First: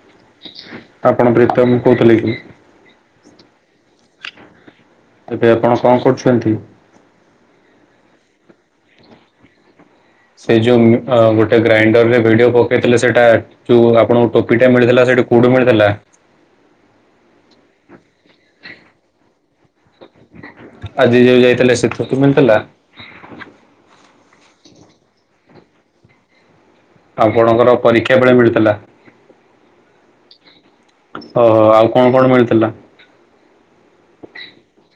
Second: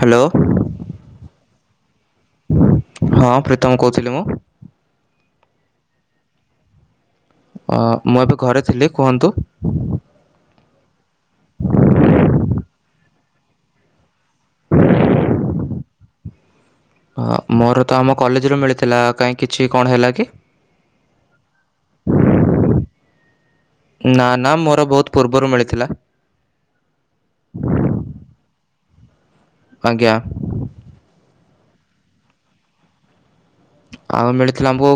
Hello. ଆପଣଙ୍କ ପ୍ରିତମ୍ କହୁଥିଲେ କିି? ହଁ ପ୍ରୀତମ କହୁଥିଲି ମୁଁ। ଏବେ ଆପଣ କଣ କରୁଛନ୍ତି? ଆ ମୁଁ ଏବେ ଘରେ ଥିଲି କୁହନ୍ତୁ। ସେ ଯୋଉ ଗୋଟେ ଗ୍ରାଇଣ୍ଡରରେ ଭିଡିଓ ପକେଇଥିଲେ ସେଟା ଯୋଉ ଆପଣଙ୍କୁ ଟୋପିଟା ମିଳିଥିଲା ସେଇଠା କୋଉଠୁ ମିଳିଥିଲା? ହ ମୋର ତ ଆମ କଲେଜ ରୁ ମିଳିଥିଲା କାହିଁକି? କିଛି କଣ ହେଲା କି? ଆଜି ଯୋଉ ଯାଇଥିଲେ ସେଥିରୁ ମିଳିଥିଲା? ନା ନା ମୋର ବହୁତ ପୂର୍ବରୁ ମିଳିଥିଲା। ଆଉ କଣଙ୍କର ପରୀକ୍ଷା ବେଳେ ମିଳୁଥିଲା। ଆଜ୍ଞା। ଓହୋ ଆଉ କଣ କଣ ମିଳିଥିଲା? ଆଉ ମିଳିଥିଲା ଆମକୁ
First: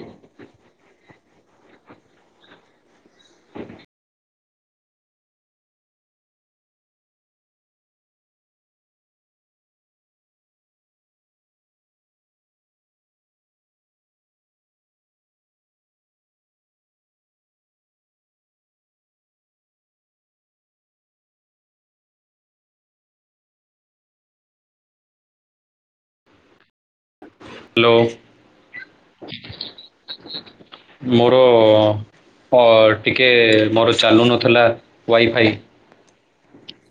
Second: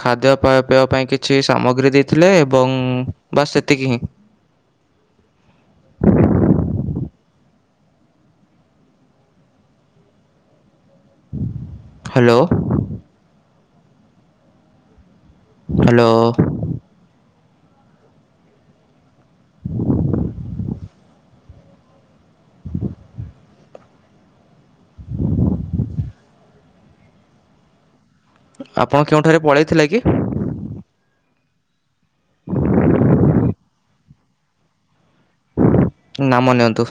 ଖାଦ୍ୟ ପେବା ପାଇଁ କିଛି ସାମଗ୍ରୀ ଦେଇଥିଲେ ଏବଂ ବାସ୍ ସେତିକି ହିଁ। ହ୍ୟାଲୋ। ହ୍ୟାଲୋ। ହ୍ୟାଲୋ। ଆପଣ କେଉଁଠାରେ ପଳେଇଥିଲେ କି ମୋର ଅ ଟିକେ ମୋର ଚାଲୁନଥିଲା ୱାଇଫାଇ। ନାମ ନିଅନ୍ତୁ।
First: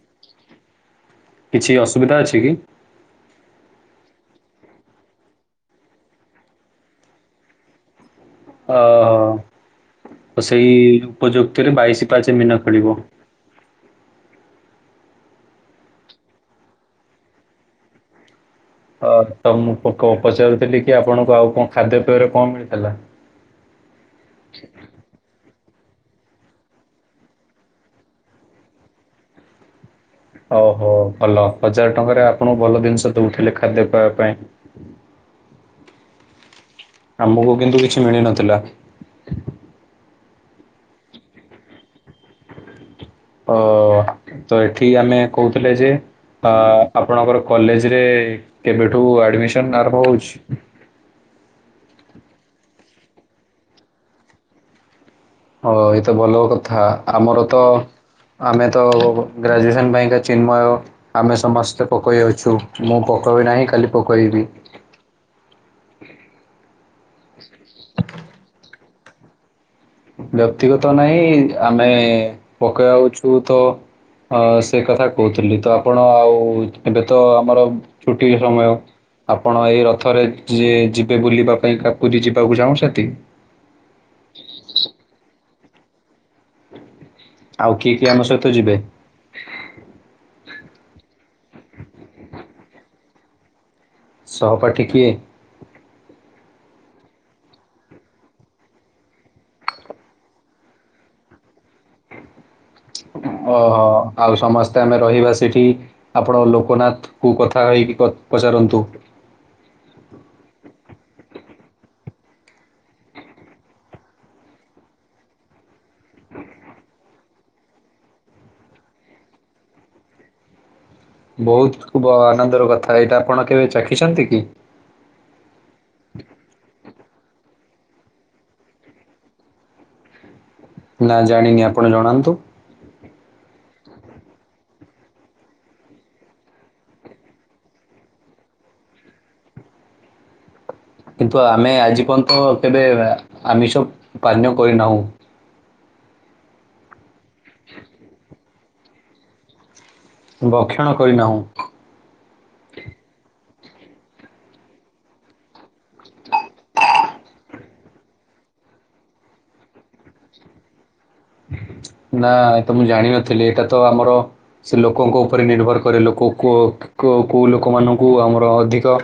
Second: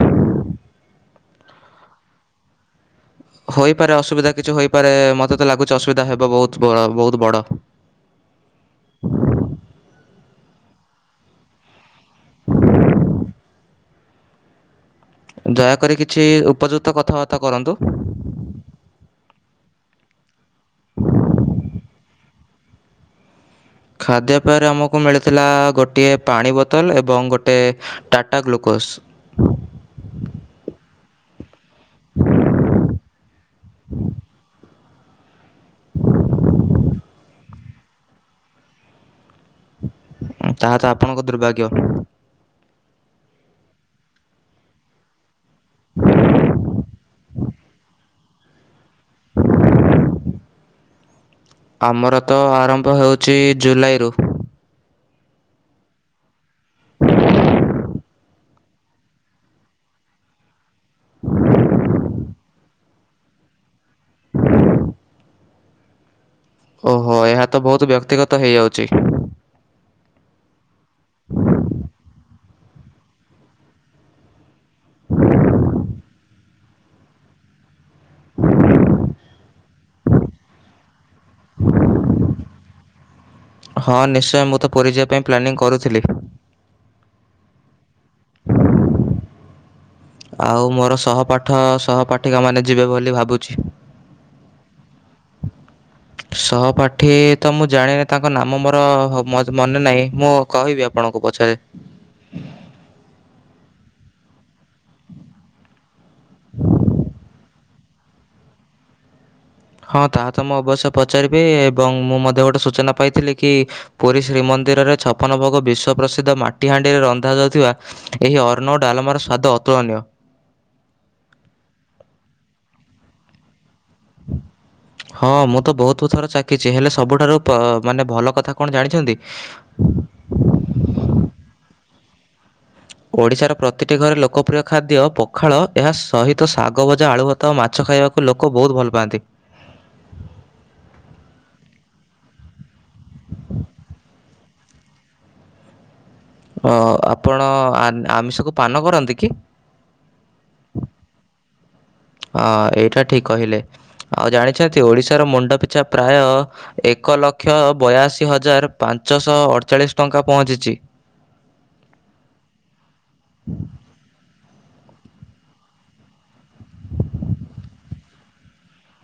କିଛି ଅସୁବିଧା ଅଛି କି? ହୋଇପାରେ ଅସୁବିଧା କିଛି ହୋଇପାରେ ମତେ ତ ଲାଗୁଛି ଅସୁବିଧା ହେବ ବହୁତ ବହୁତ ବଡ଼। ଓହୋ ସେଇ ଉପଯୁକ୍ତରେ ବାଇଶି ପାଚ ମିନ ଖେଳିବ। ଦୟାକରି କିଛି ଉପଯୁକ୍ତ କଥାବାର୍ତ୍ତା କରନ୍ତୁ। ହ ତ ମୁଁ ପଚାରୁଥିଲି କି ଆପଣଙ୍କୁ ଆଉ କଣ ଖାଦ୍ୟପେୟରେ କଣ ମିଳିଥିଲା। ଖାଦ୍ୟପେୟରେ ଆମକୁ ମିଳିଥିଲା ଗୋଟିଏ ପାଣି ବୋତଲ ଏବଂ ଗୋଟିଏ ଟାଟା ଗ୍ଲୁକୋସ୍। ଓହୋ ଭଲ ହଜାର ଟଙ୍କାରେ ଆପଣଙ୍କୁ ଭଲ ଜିନିଷ ଦଉଥିଲେ ଖାଦ୍ୟ ପବା ପାଇଁ ଆମକୁ କିନ୍ତୁ କିଛି ମିଳି ନଥିଲା। ତାହା ତ ଆପଣଙ୍କ ଦୁର୍ଭାଗ୍ୟ। ଅ ତ ଏଠି ଆମେ କହୁଥିଲେ ଯେ ଆପଣଙ୍କର କଲେଜରେ କେବେଠୁ ଆଡ଼ମିସନ୍ ଆରମ୍ଭ ହେଉଛି। ଆମର ତ ଆରମ୍ଭ ହେଉଛି ଜୁଲାଇରୁ। ହଁ ଏଇତ ଭଲ କଥା ଆମର ତ ଆମେ ତ ଗ୍ରାଜୁଏସନ୍ ପାଇଁକା ଚିନ୍ମୟ ଆମେ ସମସ୍ତେ ପକାଇ ଅଛୁ। ମୁଁ ପକବି ନାହିଁ କାଲି ପକାଇବି। ଓହୋ ଏହା ତ ବହୁତ ବ୍ୟକ୍ତିଗତ ହେଇଯାଉଛି। ବ୍ୟକ୍ତିଗତ ନହିଁ ଆମେ ପକେଇାଉଛୁ ତ ସେ କଥା କହୁଥିଲି ତ ଆପଣ ଆଉ ଏବେ ତ ଆମର ଛୁଟି ସମୟ ଆପଣ ଏଇ ରଥରେ ଯିଏ ଯିବେ ବୁଲିବା ପାଇଁ କାକୁରି ଯିବାକୁ ଚାହୁଁ ସେଠ ହଁ ନିଶ୍ଚୟ ମୁଁ ତ ପୁରୀ ଯିବା ପାଇଁ ପ୍ଲାନିଂ କରୁଥିଲି। ଆଉ କିଏ କିଏ ଆମ ସହିତ ଯିବେ? ଆଉ ମୋର ସହପାଠ ସହପାଠିକା ମାନେ ଯିବେ ବୋଲି ଭାବୁଛି। ସହପାଠୀ କି ସହପାଠୀ ତ ମୁଁ ଜାଣିନି ତାଙ୍କ ନାମ ମୋର ମନେ ନାହିଁ ମୁଁ କହିବି ଆପଣଙ୍କ ପଛରେ ଓହୋ ଆଉ ସମସ୍ତେ ଆମେ ରହିବା ସେଠି। ଆପଣ ଲୋକନାଥ କୁ କଥା ହେଇକି ପଚାରନ୍ତୁ। ହଁ ତାହା ତ ମୁଁ ଅବଶ୍ୟ ପଚାରିବି ଏବଂ ମୁଁ ମଧ୍ୟ ଗୋଟେ ସୂଚନା ପାଇଥିଲି କି ପୁରୀ ଶ୍ରୀମନ୍ଦିରରେ ଛପନ ଭୋଗ ବିଶ୍ଵ ପ୍ରସିଦ୍ଧ ମାଟିହାଣ୍ଡିରେ ରନ୍ଧାଯାଉଥିବା। ଏହି ଅର୍ଣ ଡାଲମାର ସ୍ଵାଦ ଅତୁଳନୀୟ। ବହୁତ ଆନନ୍ଦର କଥା ଏଇଟା ଆପଣ କେବେ ଚାଖିଛନ୍ତି କି ହଁ ମୁଁ ତ ବହୁତ୍ ବହୁତ୍ ଥର ଚଖିଛି ହେଲେ ସବୁଠାରୁ ଭ ମାନେ ଭଲ କଥା କଣ ଜାଣିଛନ୍ତି ହ ନା ଜାଣିନି ଆପଣ ଜଣାନ୍ତୁ ଓଡ଼ିଶାର ପ୍ରତିଟି ଘରେ ଲୋକପ୍ରିୟ ଖାଦ୍ୟ ପଖାଳ ଏହା ସହିତ ଶାଗଭଜା ଆଳୁଭତ ତ ମାଛ ଖାଇବାକୁ ଲୋକ ବହୁତ ଭଲ ପାଆନ୍ତି କିନ୍ତୁ ଆମେ ଆଜି ପର୍ଯ୍ୟନ୍ତ କେବେ ଆମିଷ ପାନୀୟ କରିନାହୁଁ ଆପଣ ଆମିଷକୁ ପାନ କରନ୍ତି କି ଭକ୍ଷଣ କରିନାହୁଁ ହଁ ଏଇଟା ଠିକ୍ କହିଲେ ଆଉ ଜାଣିଛନ୍ତି ଓଡ଼ିଶାର ମୁଣ୍ଡ ପିଛା ପ୍ରାୟ ଏକ ଲକ୍ଷ ବୟାଅଶୀ ହଜାର ପାଞ୍ଚଶହ ଅଠଚାଳିଶ ଟଙ୍କା ପହଞ୍ଚିଛି ନା ଏ ତ ମୁଁ ଜାଣିନଥିଲି ଏଇଟା ତ ଆମର ସେ ଲୋକଙ୍କ ଉପରେ ନିର୍ଭର କରେ ଲୋକ କୋଉ ଲୋକମାନଙ୍କୁ ଆମର ଅଧିକ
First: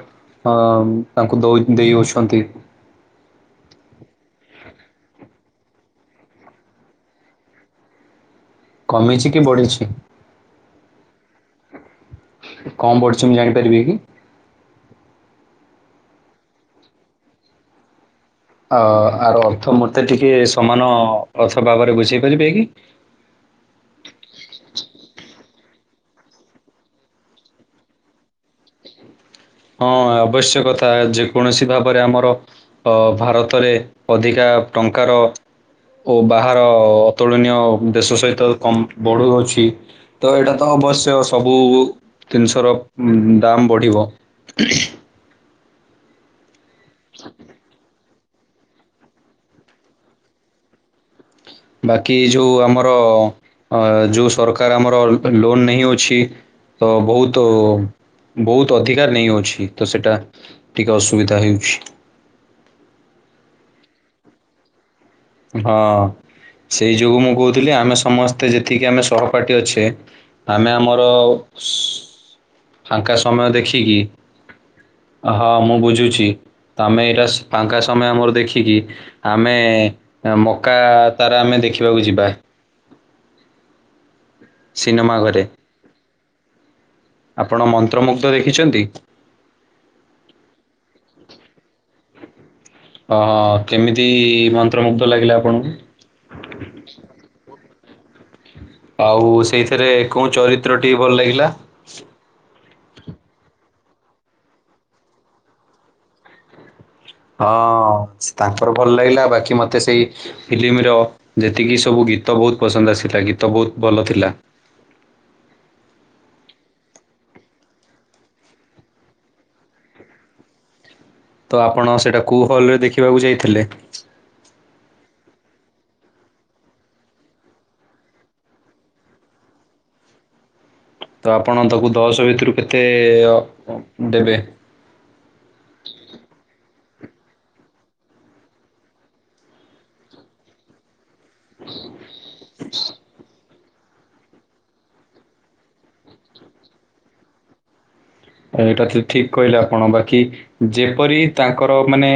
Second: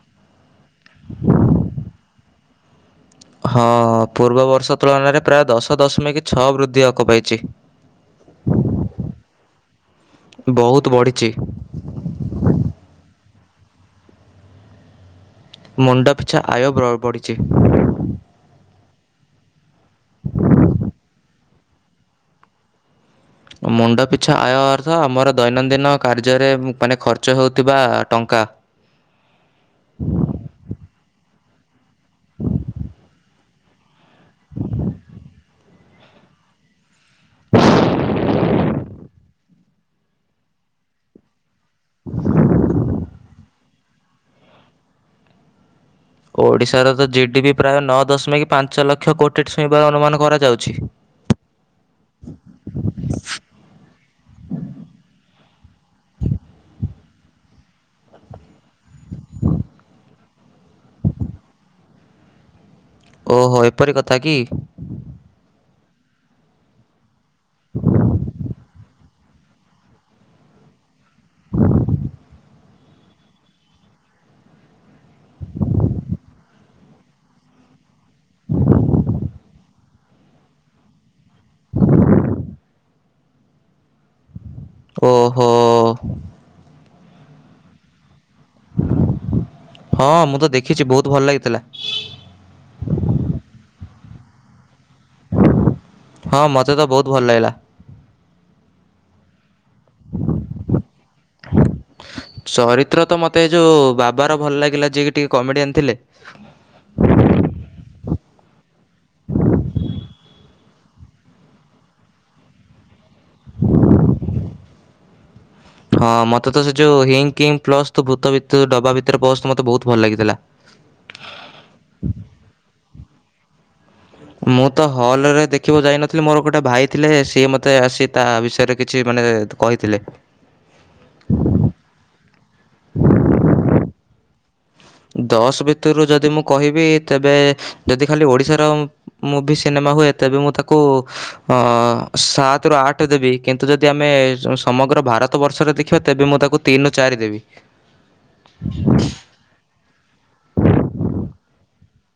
ହଁ ତାଙ୍କୁ ଦ ଦେଇ ଅଛନ୍ତି ହଁ ପୂର୍ବ ବର୍ଷ ତୁଳନାରେ ପ୍ରାୟ ଦଶ ଦଶମିକ ଛଅ ବୃଦ୍ଧି ହକ ପାଇଛି କମିଛି କି ପଢଛି ବହୁତ ବଢ଼ିଛି କଣ ପଢୁଛି ମୁଁ ଜାଣିପାରିବି କି ମୁଣ୍ଡ ପିଛା ଆୟ ବ ବଢ଼ିଛି ଅ ଆର୍ ଅର୍ଥ ମତେ ଟିକେ ସମାନ ଅର୍ଥ ଭାବରେ ବୁଝେଇ ପାରିବେ କି ମୁଣ୍ଡ ପିଛା ଆୟ ଅର୍ଥ ଆମର ଦୈନନ୍ଦିନ କାର୍ଯ୍ୟରେ ମାନେ ଖର୍ଚ୍ଚ ହେଉଥିବା ଟଙ୍କା ହଁ ଆବଶ୍ୟକଥା ଯେକୌଣସି ଭାବରେ ଆମର ଅ ଭାରତରେ ଅଧିକା ଟଙ୍କାର ଓ ବାହାର ଅତୁଳନୀୟ ଦେଶ ସହିତ କ ବଢ଼ୁଅାଉଛି ତ ଏଇଟା ତ ଅବଶ୍ୟ ସବୁ ଜତିିନିଷର ଦମ୍ ବଢ଼ିବ ଓଡ଼ିଶାର ତ ଜି ଡି ବିି ପ୍ରାୟ ନଅ ଦଶମିକ ପାଞ୍ଚ ଲକ୍ଷ କୋଟି ଛୁଇଁବାର ଅନୁମାନ କରାଯାଉଛି ବାକି ଯୋଉ ଆମର ଯୋଉ ସରକାର ଆମର ଲୋନ ନେଇ ଅଛି ତ ବହୁତ ବହୁତ ଅଧିକାର ନେଇ ଅାଉଛି ତ ସେଇଟା ଟିକିେ ଅସୁବିଧା ହେଉଛି ଓହୋ ଏପରି କଥା କି ହଁ ସେଇ ଯୋଗୁ ମୁଁ କହୁଥିଲି ଆମେ ସମସ୍ତେ ଯେତିକି ଆମେ ସହପାଠୀ ଅଛେ ଆମେ ଆମର ଫାଙ୍କା ସମୟ ଦେଖିକି ହଁ ମୁଁ ବୁଝୁଛି ତ ଆମେ ଏଇଟା ଫାଙ୍କା ସମୟ ଆମର ଦେଖିକି ଆମେ ମକା ତାର ଆମେ ଦେଖିବାକୁ ଯିବା ସିନେମା ଘରେ ଓହୋ। ଆପଣ ମନ୍ତ୍ର ମନ୍ତ୍ର ଦେଖିଛନ୍ତି ହଁ ମୁଁ ତ ଦେଖିଛି ବହୁତ ଭଲ ଲାଗିଥିଲା ହଁ କେମିତି ମନ୍ତ୍ରମୁଗ୍ଧ ଲାଗିଲା ଆପଣଙ୍କୁ ହଁ ମୋତେ ତ ବହୁତ ଭଲ ଲାଗିଲା ଆଉ ସେଇଥିରେ କୋଉ ଚରିତ୍ରଟିି ଭଲ ଲାଗିଲା ଚରିତ୍ର ତ ମତେ ଏ ଯୋଉ ବାବାର ଭଲ ଲାଗିଲା ଯିଏ କି ଟିକେ କମେଡିଆନ୍ ଥିଲେ ହଁ ତାଙ୍କର ଭଲ ଲାଗିଲା ବାକି ମତେ ସେଇ ଫିଲ୍ମ ମେର ଯେତିକି ସବୁ ଗୀତ ବହୁତ ପସନ୍ଦ ଆସିଥିଲା ଗୀତ ବହୁତ ଭଲ ଥିଲା ହଁ ମୋତେ ତ ସେ ଯୋଉ ହିଙ୍ଗ କିଙ୍ଗ ପ୍ଲସ୍ ତୁ ଭୂତ ଡବା ଭିତରେ ବସ ମୋତେ ବହୁତ ଭଲ ଲାଗିଥିଲା ତ ଆପଣ ସେଇଟା କଉ ହଲ ରେ ଦେଖିବାକୁ ଯାଇଥିଲେ ମୁଁ ତ ହଲରେ ଦେଖିବକୁ ଯାଇନଥିଲି ମୋର ଗୋଟେ ଭାଇ ଥିଲେ ସିଏ ମୋତେ ଆସି ତା ବିଷୟରେ କିଛି ମାନେ କହିଥିଲେ ତ ଆପଣ ତାକୁ ଦଶ ଭିତରୁ କେତେ [inaudible] ଦେବେ ଦଶ ଭିତରୁ ଯଦି ମୁଁ କହିବି ତେବେ ଯଦି ଖାଲି ଓଡିଶାର ମୁଁଭି ସିନେମା ହୁଏ ତେବେ ମୁଁ ତାକୁ ଆସାତରୁୁ ଆଠ ଦେବି କିନ୍ତୁ ଯଦି ଆମେ ସମଗ୍ର ଭାରତ ବର୍ଷରେ ଦେଖିବା ତେବେ ମୁଁ ତାକୁ ତିନିରୁ ଚାରି ଦେବି ଏଇଟା ତ ଠିକ କହିଲେ କଣ ବାକି ଯେପରି ତାଙ୍କର ମାନେ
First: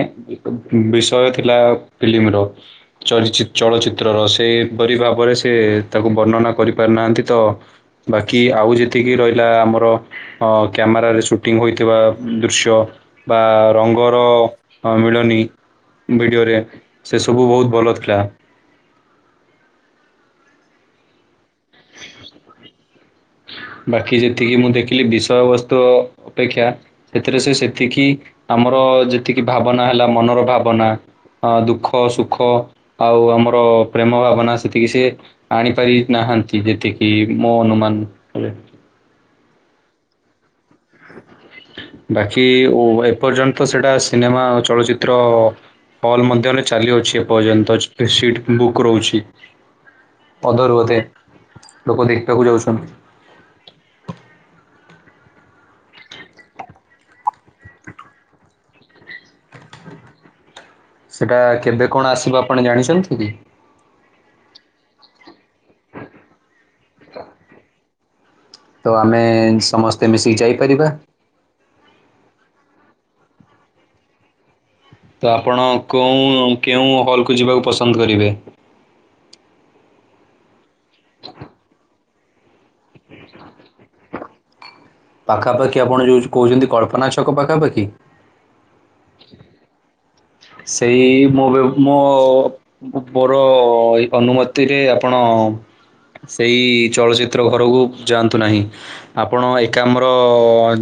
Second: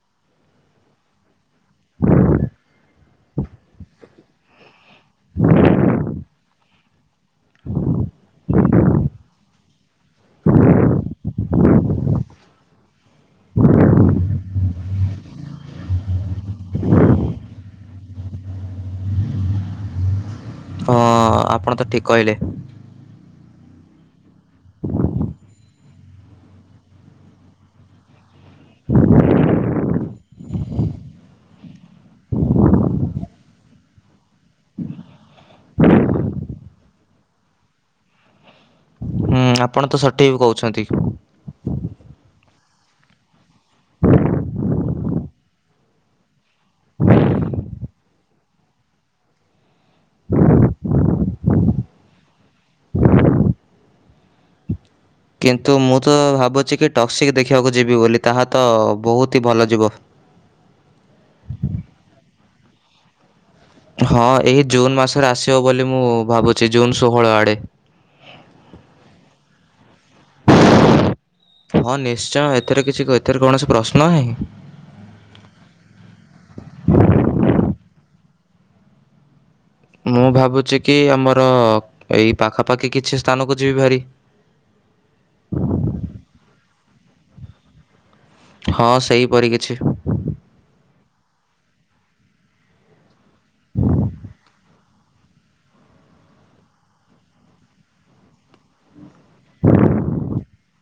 ବିଷୟ ଥିଲା ଫିଲ୍ମମିର। ଚରିଚି ଚଳଚ୍ଚିତ୍ରର ସେହିପରି ଭାବରେ ସେ ତାକୁ ବର୍ଣ୍ଣନା କରିପାରିନାହାନ୍ତି। ତ ବାକି ଆଉ ଯେତିକି ରହିଲା ଆମର ଅ ସୁଟିଙ୍ଗି ହୋଇଥିବା ଦୃଶ୍ୟ ବା ରଙ୍ଗର ମିଳନି। ଭିଡ଼ିଓରେ ସେ ସବୁ ବୋହୁତୁ ଭଲ ଥିଲା। ହଁ ଆପଣ ତ ଠିକ୍ କହିଲେ। ବାକି ଯେତିକି ମୁଁ ଦେଖିଲି ବିଷୟ ବସ୍ତୁ ଅପେକ୍ଷା ସେଥିରେ ସେ ସେତିକି ଆମର ଯେତିକି ଭାବନା ହେଲା ମନର ଭାବନା ଅ ଦୁଃଖ ସୁଖ ଆଉ ଆମର ପ୍ରେମ ଭାବନା ସେତିକି ସିଏ ଆଣିପାରି ନାହାନ୍ତି ଯେତିକିି ମୋ ଅନୁମାନରେ। ହୁଁ ଆପଣ ତ ସଠେକ୍ କୋହୁଛନ୍ତି। ବାକି ଓ ଏପର୍ଯ୍ୟନ୍ତ ସେଟା ସିନେମା ଚଳଚିତ୍ର ହଲ ମଧ୍ୟରେ ଚାଲିଅଛି ଏପର୍ଯ୍ୟନ୍ତ ସିଟ୍ ବୁକ୍ ରୋହୁଛି। ଅଧାରୁ ଅଧେ ଲୋକୋ ଦେଖିବା କୁ ଯାଉଛନ୍ତି। କିନ୍ତୁ ମୁଁ ତ ଭାବୁଛି କି ଟକ୍ସିକ୍ ଦେଖିବାକୁ ଯିବି ବୋଲି ତାହା ତ ବୋହୁତି ଭଲ ଯିବ। ସେଟା କେବେ କଣ ଆସିବ ଆପଣ ଜାଣିଛନ୍ତିକି। ହଁ ଏଇ ଜୁନ୍ ମାସରେ ଆସିବ ବୋଲି ମୁଁ ଭାବୁଛି ଜୁନ୍ ଶୋହୋଳ ଆଡ଼େ। ତ ଆମେ ସମସ୍ତେ ମିଶିକି ଯାଇପାରିବା। ହଁ ନିଶ୍ଚୟ ହେଥିରେ କିଛି କ ଏଥିରେ କୌଣସି ପ୍ରଶ୍ନ ନାହିଁ। ତ ଆପଣ କୋଉଁ କେଉଁ ହଲ୍ ଯିବାକୁ ପସନ୍ଦ କରିବେ। ମୁଁ ଭାବୁଛି କି ଆମର ଏଇ ପାଖାପାଖି କିଛି ସ୍ଥାନକୁ ଯିବି ଭାରି। ପାଖାପାଖି ଆପଣ ଯୋଉ କୋହୁଛନ୍ତି କଳ୍ପନା ଛକ ପାଖାପାଖି। ହଁ ସେହିପରି କିଛି। ସେଇ ମୁଁ ବି ମୋ [unintelligible] ଏଇ ଅନୁମତିରେ ଆପଣ ସେଇ ଚଳଚ୍ଚିତ୍ର ଘରକୁ ଯାଆନ୍ତୁ ନାହିଁ। ଆପଣ ଏକାମ୍ର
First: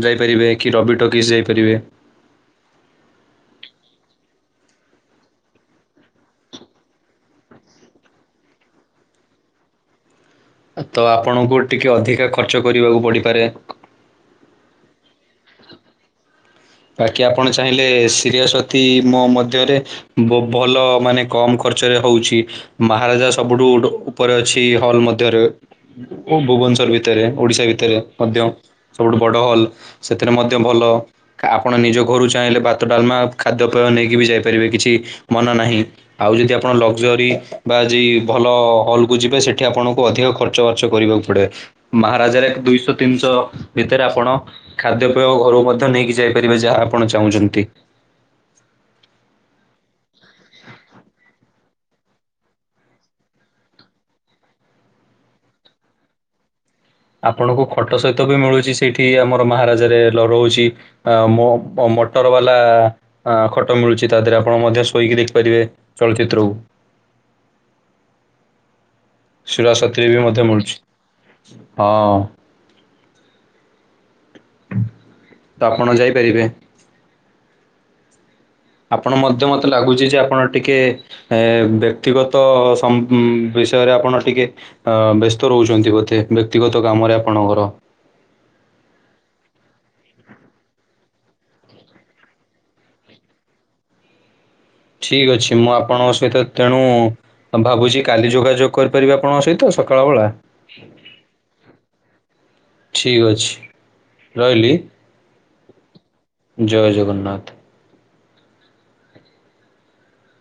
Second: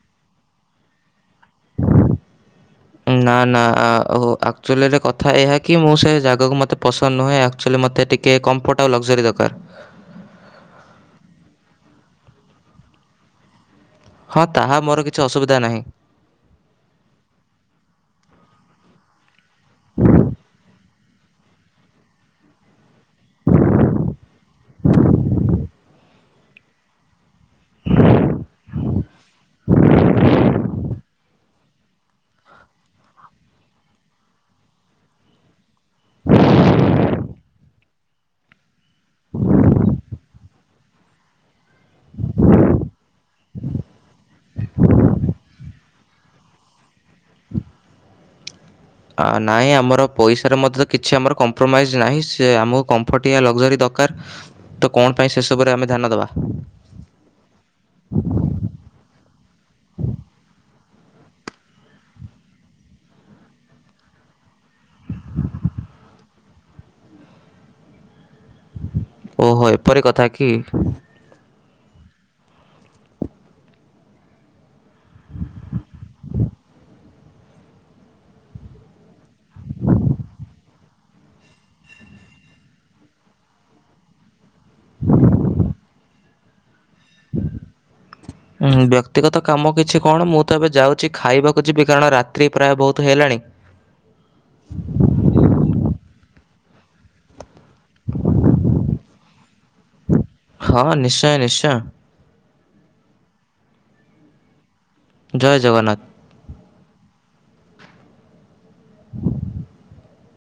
ଯାଇପାରିବେ କି ରବି ଟକିସ୍ ଯାଇପାରିବେ। ନାଁ ନାଁ [unintelligible] ଆକ୍ଚୋଲି ରେ ଏହା କି ମୁଁ ସେ ଜାଗାକୁ ମତେ ପସନ୍ଦ ନୁହେଁ ଆକ୍ଚୋଲି ମୋତ ଟିକେ କମ୍ଫୋର୍ଟ ଆଉ ଲଗ୍ଜରି ଦରକାର। ତ ଆପଣଙ୍କୁ ଟିକେ ଅଧିକା ଖର୍ଚ୍ଚ କରିବାକୁ ପଡିପାରେ। ହଁ ତାହା ମୋର କିଛି ଅସୁବିଧା ନାହିଁ। ବାକି ଆପଣ ଚାହିଁଲେ ସିରିଆଶ୍ଵତି ମୋ ମଧ୍ୟରେ ବୋ ଭଲ ମାନେ କମ ଖର୍ଚ୍ଚରେ ହୋଉଛି ମହାରାଜା ସବୁଠୁ ଉପରେ ଅଛି ହଲ ମଧ୍ୟରେ। ଓ ଭୁବନଶ୍ଵର ଭିତରେ ଓଡିଶା ଭିତରେ ମଧ୍ୟ। ସବୁଠୁ ବଡ଼ ହଲ୍ ସେଥିରେ ମଧ୍ୟ ଭଲ କା ଆପଣ ନିଜ ଘରୁ ଚାହିଁଲେ ଭାତ ଡାଲମା ଖାଦ୍ୟପେୟ ନେଇକି ବି ଯାଇପାରିବେ କିଛି ମନା ନାହିଁ। ଆଉ ଯଦି ଆପଣ ଲଗ୍ଜରି ବା ଯେଇ ଭଲ ହଲ୍ କୁ ଯିବେ ସେଠି ଆପଣଙ୍କୁ ଅଧିକ ଖର୍ ର୍ଚ୍ଚ ବାର୍ଚ୍ଚ କରିବାକୁ ପଡେ। ମହାରାଜାରେ ଦୁଇଶହ ତିନିଶହ ଭିତରେ ଆପଣ ଖାଦ୍ୟପେୟ ଘରୁ ମଧ୍ୟ ନେଇକି ଯାଇ ପାରିବେ ଯାହା ଆପଣ ଚାହୁଁଚନ୍ତି। ଆ ନାଇଁ ଆମର ପଇସାରେ ମତେ ତ କିଛି ଆମର କମ୍ପ୍ରୋମାଇଜ୍ ନାହିଁ ସେ ଆମକୁ କମ୍ଫଟିଆ ଲଗ୍ଜରୀ ଦକାର। ତ କଣ ପାଇଁ ସେ ସବୁରେ ଆମେ ଧ୍ୟାନ ଦବା। ଆପଣଙ୍କୁ ଖଟ ସହିତ ବି ମିଳୁଛି ସେଇଠି ଆମର ମହାରାଜାରେ ଲ ରୋହୁଛି। ଆଁ ମୋ [unintelligible] ମଟର୍ ବାଲା। ଆଁ ଖଟ ମିଳୁଛି ତା ଦେହେରେ ଆପଣ ମଧ୍ୟ ଶୋଇକି ଦେଖିପାରିବେ ଚଳଚିତ୍ରକୁ। ଓହୋ [unintelligible] ଏପରି ବି କଥା ମଧ୍ୟ କି? ମିଳୁଛି ହଁ। ତ ଆପଣ ଯାଇପାରିବେ। ଆପଣ ମଧ୍ୟ ମତେ ଲାଗୁଚି ଯେ ଆପଣ ଟିକିଏ। ଏଁ ବ୍ୟକ୍ତିଗତ ସମ୍ ବିଷୟରେ ଆପଣ ଟିକେ ଅଁ ବେସ୍ତ ରୋହୁଚନ୍ତି ବୋଧେ ବ୍ୟକ୍ତିଗତ କାମରେ ଆପଣଙ୍କର। ଉଁ ବ୍ୟକ୍ତିଗତ କାମ କିଛି କଣ ମୁଁ ତ ଏବେ ଯାଉଛି ଖାଇବାକୁ ଯିବି, କାରଣ ରାତ୍ରି ପ୍ରାୟ ବହୁତ ହେଲାଣି। ଠିକ୍ ଅଛି ମୁଁ ଆପଣଙ୍କ ସହିତ ତେଣୁ ଭାବୁଚି କାଲି ଯୋଗାଯୋଗ କରିପାରିବି ଆପଣଙ୍କ ସହିତ ସକାଳ ବଳା। ହଁ ନିଶ୍ଚୟ ନିଶ୍ଚୟ। ଠିକ ଅଛି ରହିଲି। ଜୟ ଜଗନ୍ନାଥ। ଜୟ ଜଗନ୍ନାଥ।